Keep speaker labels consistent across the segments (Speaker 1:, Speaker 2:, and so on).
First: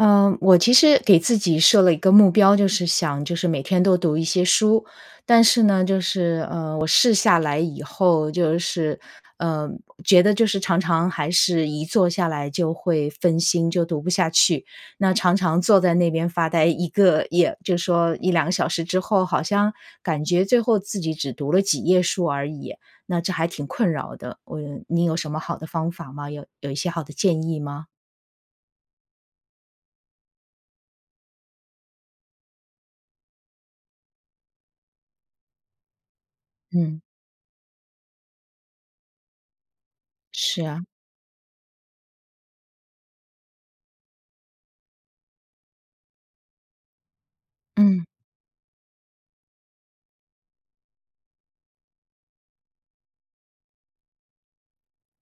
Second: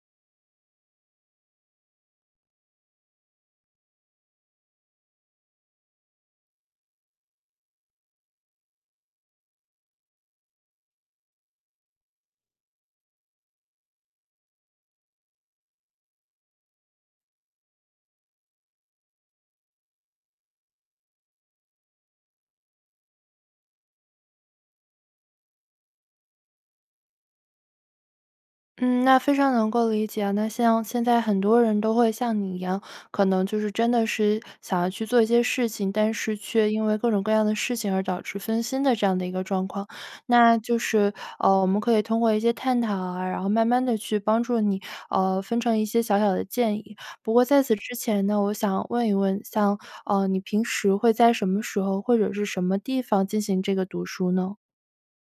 Speaker 1: 呃，我其实给自己设了一个目标，就是想就是每天都读一些书，但是呢就是，呃，我试下来以后就是，呃，觉得就是常常还是一坐下来就会分心，就读不下去。那常常坐在那边发呆一个也就说1、2小时之后，好像感觉最后自己只读了几页书而已，那这还挺困扰的，嗯，你有什么好的方法吗？有有一些好的建议吗？
Speaker 2: 嗯，那非常能够理解啊，那像现在很多人都会像你一样，可能就是真的是想要去做一些事情，但是却因为
Speaker 1: 嗯。
Speaker 2: 各种各样的事情而导致分心的这样的一个状况。那
Speaker 1: 是
Speaker 2: 就
Speaker 1: 啊。
Speaker 2: 是，呃，我们可以通过一些探讨啊，然后慢慢地去帮助你，呃，分成一些小小的建议。不过在此之
Speaker 1: 嗯。
Speaker 2: 前呢，我想问一问，像，呃，你平时会在什么时候或者是什么地方进行这个读书呢？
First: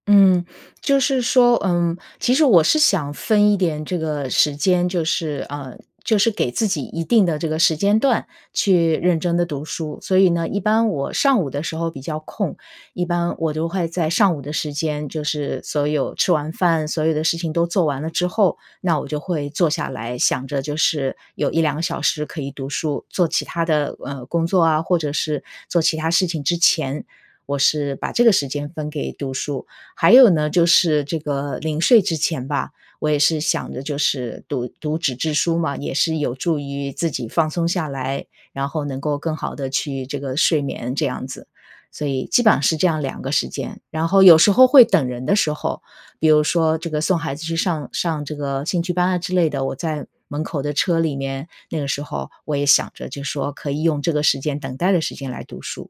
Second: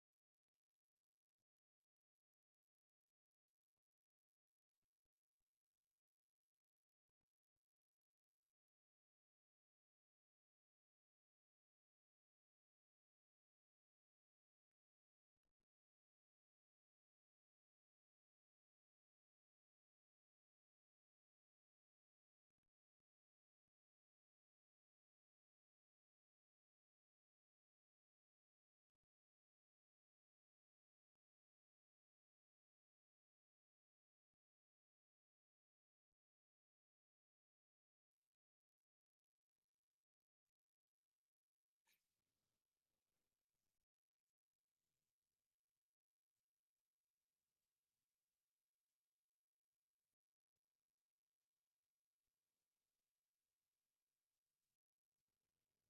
Speaker 1: 嗯，就是说，呃，其实我是想分一点这个时间，就是，呃，就是给自己一定的这个时间段去认真地读书。所以呢，一般我上午的时候比较空，一般我都会在上午的时间，就是所有吃完饭，所有的事情都做完了之后，那我就会坐下来想着就是有1、2个小时可以读书，做其它的，呃，工作啊，或者是做其它事情之前我是把这个时间分给读书。还有呢，就是这个临睡之前吧，我也是想着就是读读纸质书嘛，也是有助于自己放松下来，然后能够更好地去这个睡眠这样子。所以基本上是这样两个时间，然后有时候会等人的时候，比如说这个送孩子去上上这个兴趣班啊之类的，我在门口的车里面，那个时候我也想着就说可以用这个时间等待的时间来读书。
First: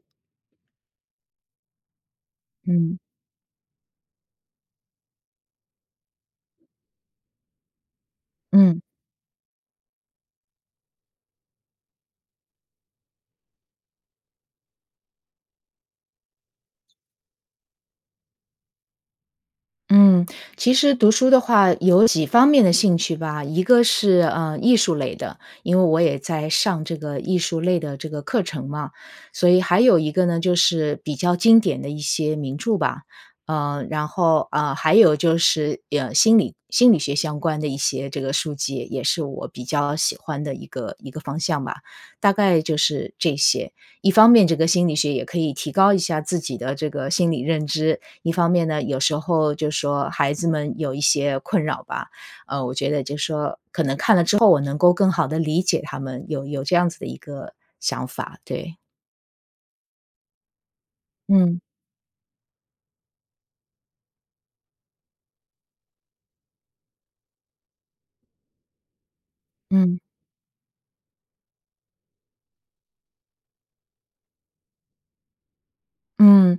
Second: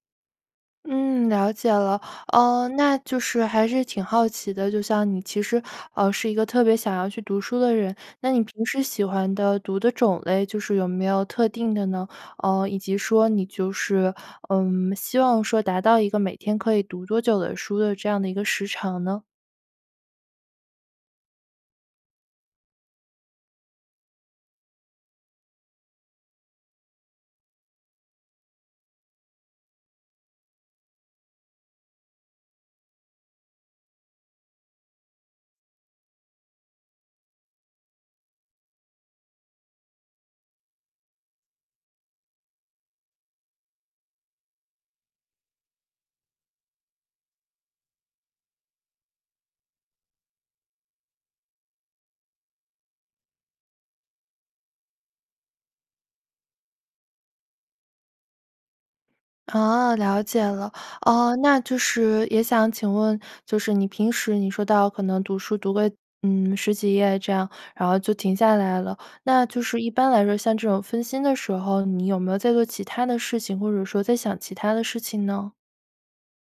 Speaker 2: 嗯，了解了。呃，那
Speaker 1: 嗯。
Speaker 2: 就是还是挺好奇的，就像你其实，呃，是一个特别想要去读书的人，那你平
Speaker 1: 嗯。
Speaker 2: 时喜欢的读的种类就是有没有特定的呢？呃，以及说你就是，呃，希望说达到一个每天可以读多久的书的这样的一个时长呢？
Speaker 1: 嗯，其实读书的话，有几方面的兴趣吧。一个是，呃，艺术类的，因为我也在上这个艺术类的这个课程嘛。所以还有一个呢，就是比较经典的一些名著吧，呃，然后，呃，还有就是呀心理心理学相关的一些这个书籍，也是我比较喜欢的一个一个方向吧。大概就是这些。一方面这个心理学也可以提高一下自己的这个心理认知。一方面呢，有时候就说孩子们有一些困扰吧，呃，我觉得就说，可能看了之后我能够更好地理解他们有有这样子的一个想法，对。
Speaker 2: 啊，了解了。哦那
Speaker 1: 嗯。
Speaker 2: 就是也想请问，就是你平时你说到可能读书读个，嗯，10几页这样，然后就停下来了。那就是一
Speaker 1: 嗯。
Speaker 2: 般来说，像这种分心的时候，你有没有在做其他的事情，或者说在想其他的事情呢？
Speaker 1: 嗯，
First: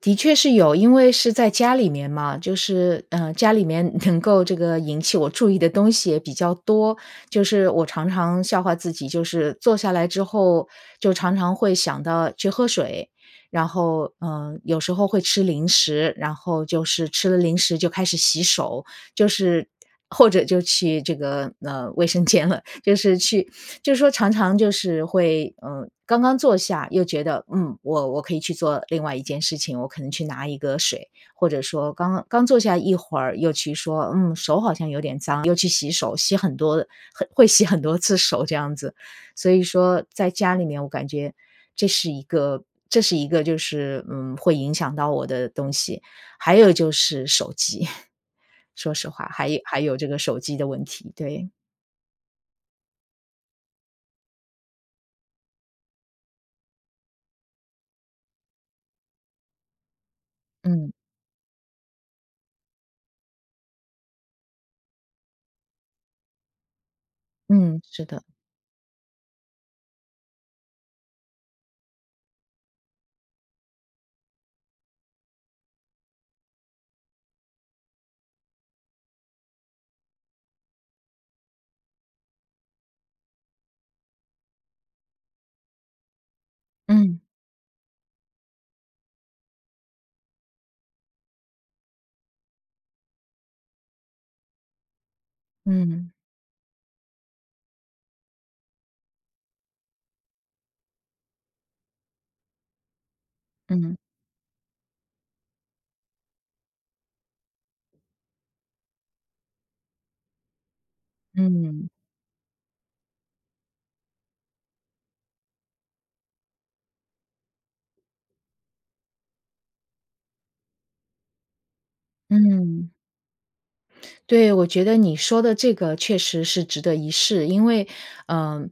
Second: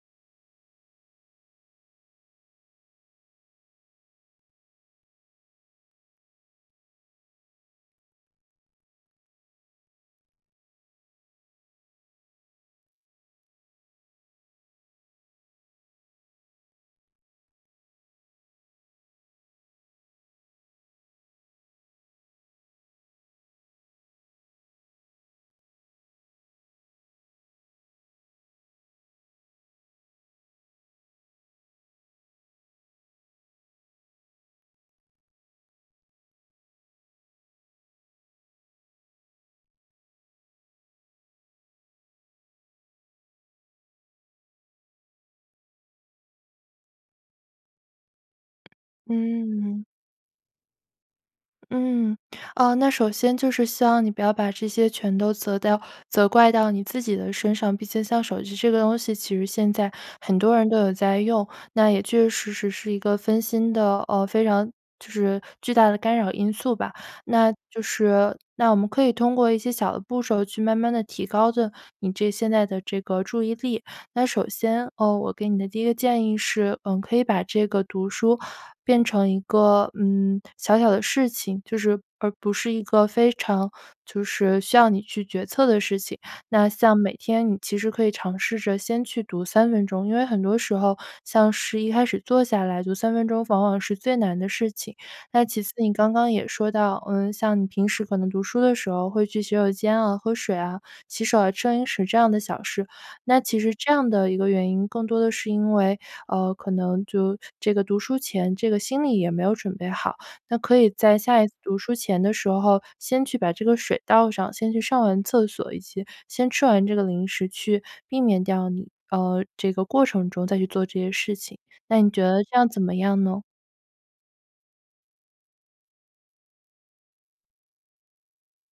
Speaker 1: 的确是有。因为是在家里面嘛，就是呃，家里面能够这个引起我注意的东西也比较多。就是我常常笑话自己，就是，坐下来之后就常常会想到去喝水，然后，呃，有时候会吃零食。然后就是吃了零食就开始洗手，就是或者就去这个，呃，卫生间了。就是去就是说常常就是会，呃，刚刚坐下又觉得：“嗯，我我可以去做另外一件事情，我可能去拿一个水。”或者说，刚刚坐下一会儿又去说：“嗯，手好像有点脏。”又去洗手，洗很多很会洗很多次手这样子。所以说在家里面我感觉这是一个这是一个就是，嗯，会影响到我的东西。还有就是手机 说实话还有还
Speaker 2: 嗯。
Speaker 1: 有这个手机的问题，对。
Speaker 2: 嗯，呃，那首先就是希望你不要把这些全都责掉责怪到你自己的身上，毕竟像手机这个东西其实现在很多人都
Speaker 1: 嗯。
Speaker 2: 有在用，那也确确实实是一个分心的呃，非常就是巨大的干扰因素吧。那
Speaker 1: 嗯，
Speaker 2: 就
Speaker 1: 是的。
Speaker 2: 是那我们可以通过一些小的步骤去慢慢地提高的，你这现在的这个注意力。那首先，哦，我给你的第一个建议是，嗯，可以把这个读书变成一个，嗯，小小的事情，就是而不是一个非常就是需要你去决策的事情。那像每
Speaker 1: 嗯。
Speaker 2: 天你其实可以尝试着先去读3分钟，因为很多时候，像是一开始坐下来读3分钟往往是最难的事情。那其次，你
Speaker 1: 嗯。
Speaker 2: 刚刚也说到，呃，像你平时可能读书的时候会去洗手间啊、喝水啊、洗手啊、吃零食这样的小事，那其实这
Speaker 1: 嗯。
Speaker 2: 样的一个原因，更多的是因为呃，可能就这个读书前这个心理也没有准备好。那可以在下一次读
Speaker 1: 嗯。
Speaker 2: 书前的时候先去把这个水倒上，先去上完厕所以及先吃完这个零食去避免掉你呃，这个过程中再去做这些事情，那你觉得这样怎
Speaker 1: 嗯。
Speaker 2: 么样呢？
Speaker 1: 对，我觉得你说的这个确实是值得一试。因为呃，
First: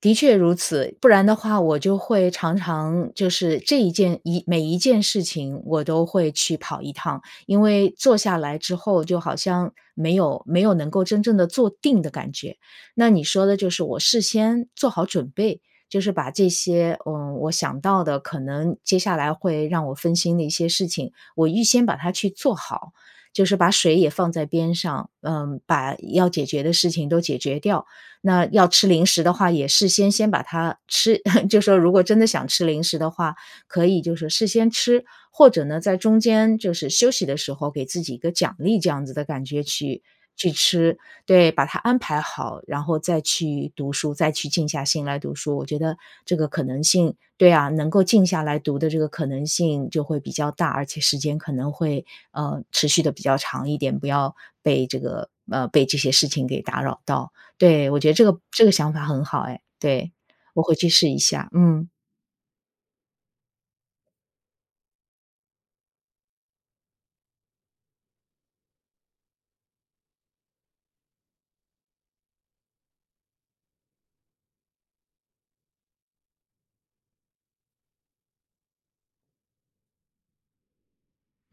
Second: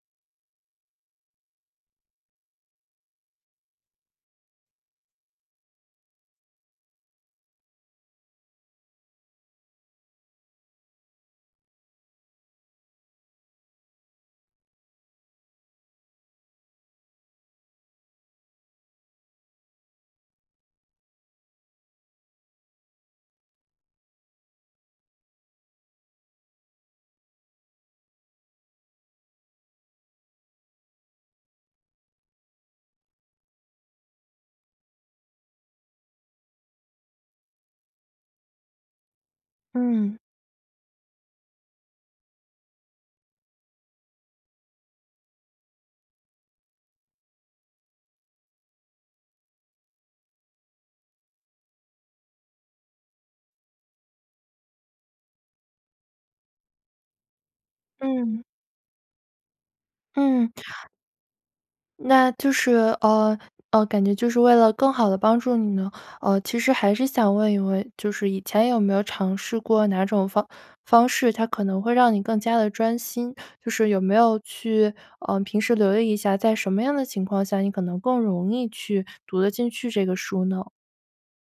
Speaker 1: 的确如此，不然的话我就会常常就是这一件一每一件事情我都会去跑一趟。因为坐下来之后就好像，没有没有能够真正地坐定的感觉。那你说的就是我事先，做好准备，就是把这些，呃，我想到的可能接下来会让我分心的一些事情，我预先把它去做好。就是把水也放在边上，呃，把要解决的事情都解决掉，那要吃零食的话也事先先把它吃 就说如果真的想吃零食的话，可以就是事先吃，或者呢在中间就是休息的时候给自己一个奖励这样子的感觉去
Speaker 2: 嗯。
Speaker 1: 去吃。对，把它安排好，然后再去读书再去静下心来读书。我觉得这个可能性对啊，能够静下来读的这个可能性就会比较大，而且时间可能会，呃，持续得比较长一点，不要被这个呃，被这些事情给打扰到。对，我觉得这个
Speaker 2: 嗯。
Speaker 1: 这个想法很好哎，对，
Speaker 2: 嗯。
Speaker 1: 我回去试一下，嗯。
Speaker 2: 那就是呃，呃，感觉就是为了更好地帮助你呢，呃，其实还是想问一问，就是以前有没有尝试过哪种方方式，它可能会让你更加地专心？就是有没有去呃，平时留意一下，在什么样的情况下你可能更容易去读得进去这个书呢？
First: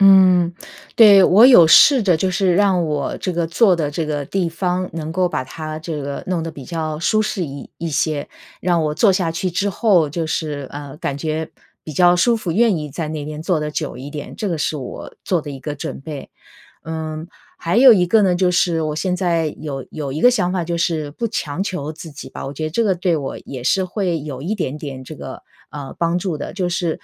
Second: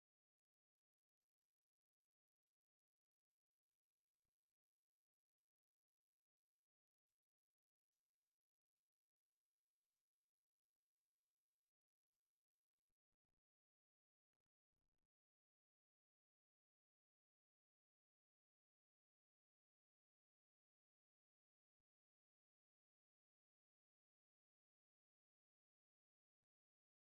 Speaker 1: 嗯，对，我有试着就是让我这个坐的这个地方能够把它这个弄得比较舒适一一些，让我坐下去之后就是，呃，感觉比较舒服，愿意在那边坐得久一点，这个是我做的一个准备。嗯，还有一个呢，就是我现在有有一个想法就是不强求自己吧，我觉得这个对我也是会有一点点这个，呃，帮助的。就是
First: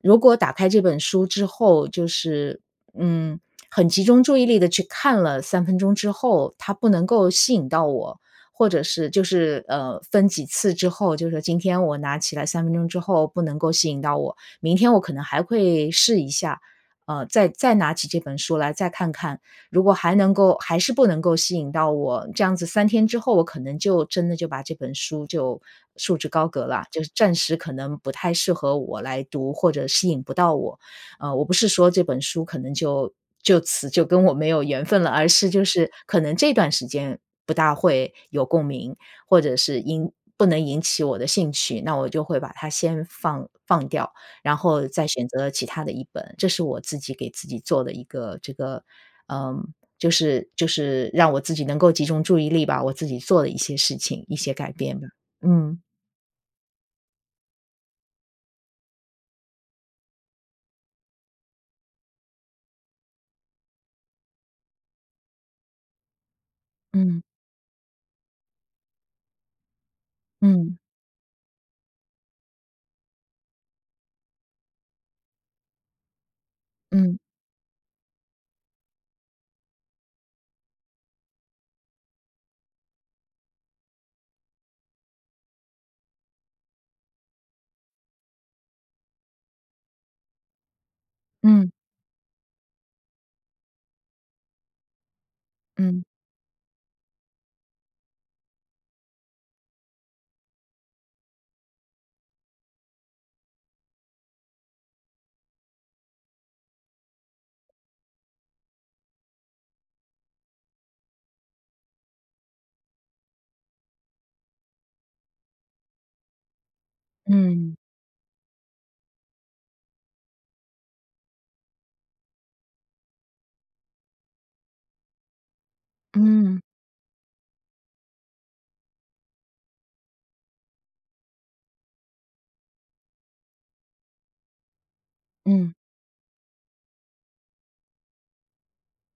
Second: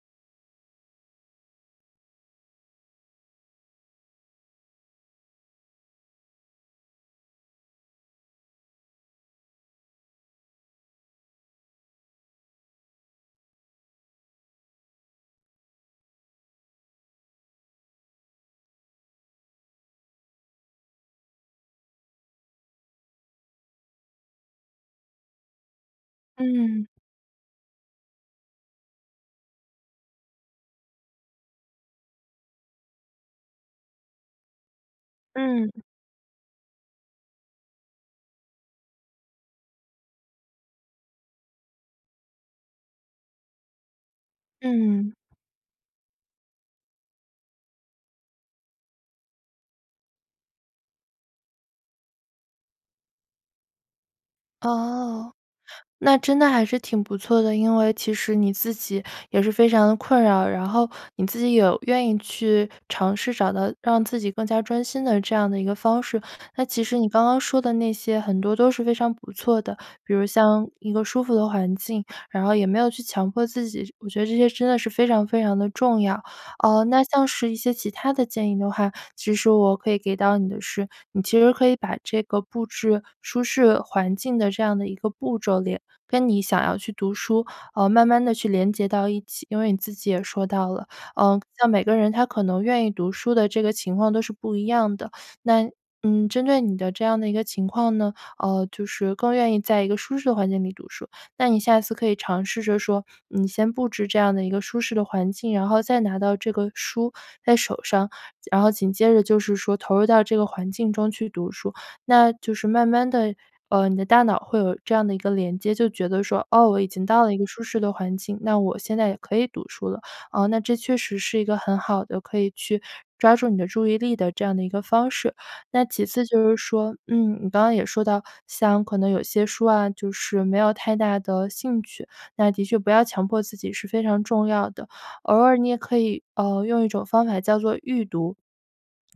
Speaker 1: 如果打开这本书之后，就是，嗯，很集中注意力地去看了3分钟之后，它不能够吸引到我，或者是就是，呃，分几次之后，就是今天我拿起来3分钟之后不能够吸引到我，明天我可能还会试一下，呃，再再拿起这本书来再看看，如果还能够还是不能够吸引到我，这样子3天之后我可能就真的就把这本书就束之高阁了，
Speaker 2: 嗯。
Speaker 1: 就是暂时可能不太适合我来读，或者吸引不到我。呃，我不是说这本书可能就就此就跟我没有缘分了，而是就
Speaker 2: 嗯。
Speaker 1: 是可能这段时间不大会有共鸣，或者是因不能引起我的兴趣，那我就会把它先放放掉，然后再
Speaker 2: 嗯。
Speaker 1: 选择其他的一本，这是我自己给自己做的一个这个，呃，就是就是让我自己能够集中注意力吧，我自己做的一些事情、一些改变吧，
Speaker 2: 哦，
Speaker 1: 嗯。
Speaker 2: 那真的还是挺不错的，因为其实你自己也是非常地困扰，然后你自己有愿意去尝试找到让自己更加专心的这样一个方式，那其实你
Speaker 1: 嗯。
Speaker 2: 刚刚说的那些很多都是非常不错的，比如像
Speaker 1: 嗯。
Speaker 2: 一个舒服的环境，然后也没有去强迫自己，我觉得这些真的是非常非常地重要。呃，那
Speaker 1: 嗯。
Speaker 2: 像是一些其他的建议的话，其实我可以给到你的是，你其实可以把这个布置舒适环境的这样的一个步骤，连跟你想要去读书，呃慢慢地连接到一起，因为你自己也说到了，呃，像
Speaker 1: 嗯。
Speaker 2: 每个人他可能愿意读书的这个情况都是不一样的。那，
Speaker 1: 嗯。
Speaker 2: 嗯，针对你的这样一个情况呢，呃，就是更愿意在一个舒适的环境里读书，那你下次可以尝试着说你先布置这样一个舒适的环境，然后再拿到这个书在手上，然后紧接着就是说投入到这个环境中去读书。那就是慢慢地，呃，你的大脑会有这样的一个连接，就觉得说哦，我已经到了一个舒
Speaker 1: 嗯。
Speaker 2: 适的环境，那我现在也可以读书了。呃，那这确实是一个很好的可以去抓住你的注意力的这样的一个方式。那其次就是
Speaker 1: 嗯。
Speaker 2: 说，嗯，你刚刚也说到像可能有些书啊，就是没有太大的兴趣，那的确不要强迫自己是非常重要的，偶尔你
Speaker 1: 嗯。
Speaker 2: 也可以，呃，用一种方法叫做预读，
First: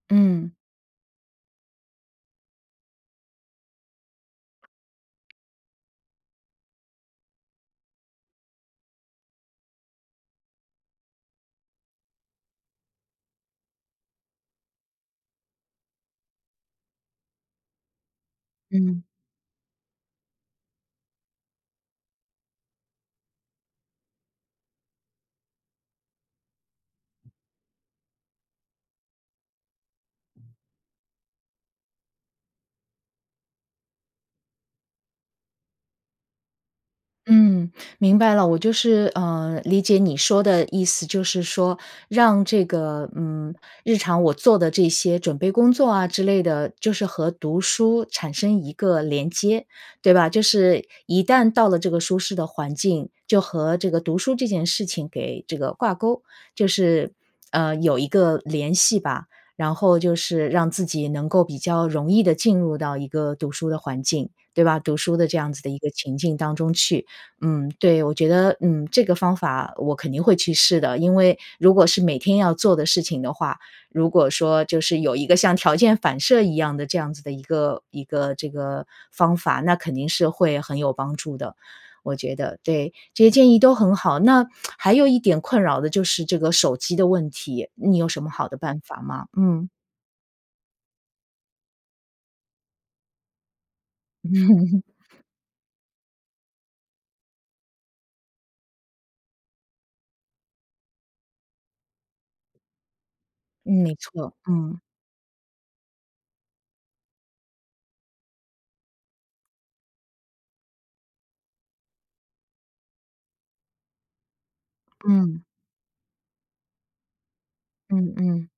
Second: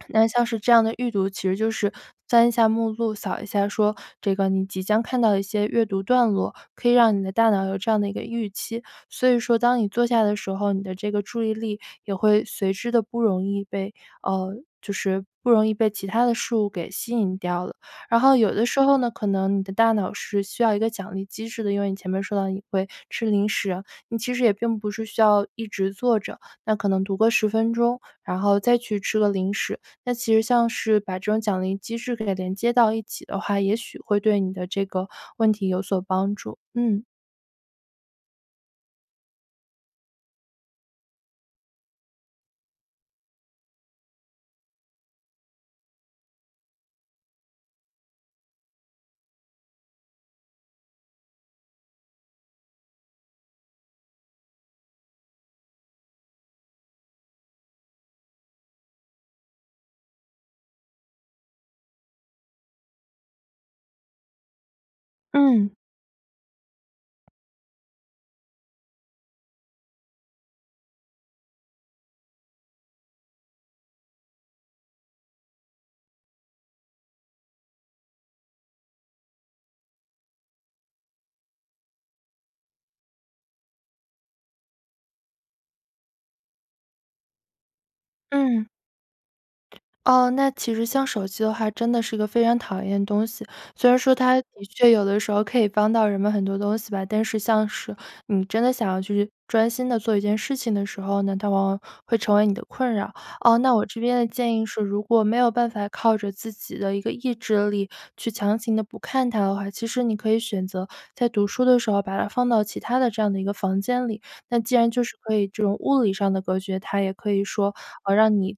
Speaker 2: 那像
Speaker 1: 嗯。
Speaker 2: 是这样的预读，其实就是翻一下目录，扫一下说这个你即将看到的一些阅读段落，可以让你的大脑有这样的一个预期，所以说当你坐下的时候，你的这个注意力也会随之地不容易被呃就是不容易被其他的事物给吸引掉了，然后有的时候
Speaker 1: 嗯。
Speaker 2: 呢，可能你的大脑是需要一个奖励机制的，因为你前面说到你会吃零食，你其实也并不是需要一直坐着，那可能读个10分钟，然后再去吃个零食，那其实像是把这种奖励机制给它连接到一起的话，也许会对你的这个问题有所帮助。嗯
Speaker 1: 嗯，明白了。我就是，呃，理解你说的意思，就是说，让这个，嗯，日常我做的这些准备工作啊之类的，就是和读书产生一个连接，对吧？就是一旦到了这个舒适的环境，就和这个读书这件事情给这个挂钩，就是，呃，有一个联系吧，然后就是让自己能够比较容易地进入到一个读书的环境，对吧？读书的这样子的
Speaker 2: 嗯。
Speaker 1: 一个情境当中去。嗯，对，我觉得，嗯，这个方法我肯定会去试的，因为如果是每天要做的事情的话，如果说就是有一个像条件反射一样的这样子的一个一个这个方法，那肯定是会很有帮助的，我觉得，对，这些建议都很好。那 还有一点困扰的就是这个手机的问题，你有什么好的
Speaker 2: 嗯。
Speaker 1: 办法吗？嗯。
Speaker 2: 哦，那其实像手机的话，真的是一个非常讨厌的东西，虽然说它的
Speaker 1: 嗯。
Speaker 2: 确有的时候可以帮到人们很多东西吧，但是像是你真的想要去专心地做一件事情的时候呢，它往往会成为你的困扰。呃，那
Speaker 1: 嗯，
Speaker 2: 我
Speaker 1: 没
Speaker 2: 这边的
Speaker 1: 错，
Speaker 2: 建议
Speaker 1: 嗯。
Speaker 2: 是，如果没有办法靠着自己的一个意志力，去强行地不看它的话，其实你可以选择在读书的时候把它放到其他的这样的一个房间里。那既然就是可
Speaker 1: 嗯。
Speaker 2: 以这种物理上的隔绝，它也可以说，呃，
Speaker 1: 嗯
Speaker 2: 让
Speaker 1: 嗯。
Speaker 2: 你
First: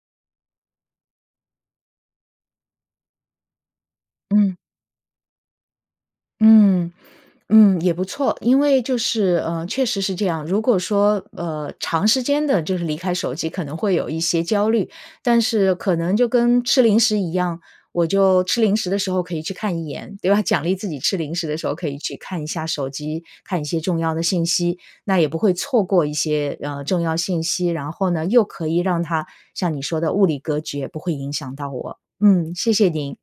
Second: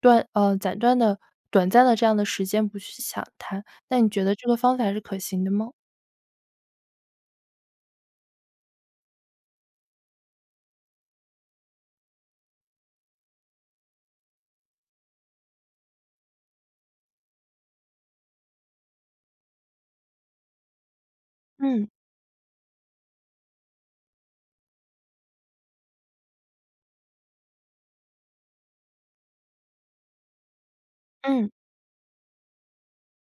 Speaker 2: 断呃暂断的短暂的这样的时间不去想它，那你觉得这个
Speaker 1: 嗯。
Speaker 2: 方法是可行的吗？
Speaker 1: 嗯嗯，也不错，因为就是，呃，确实是这样，如果说，呃，长时间地就是离开手机可能会有一些焦虑，但是可能就跟吃零食一样，我就吃零食的时候可以去看一眼，对吧，奖励自己吃零食的时候
Speaker 2: 嗯。
Speaker 1: 可以去看一下手机，看一些重要的信息，那也不会错过一些，呃，重要信息，然后呢又可以让它像你说的物理隔绝，不会影
Speaker 2: 嗯。
Speaker 1: 响到我。嗯，谢谢您！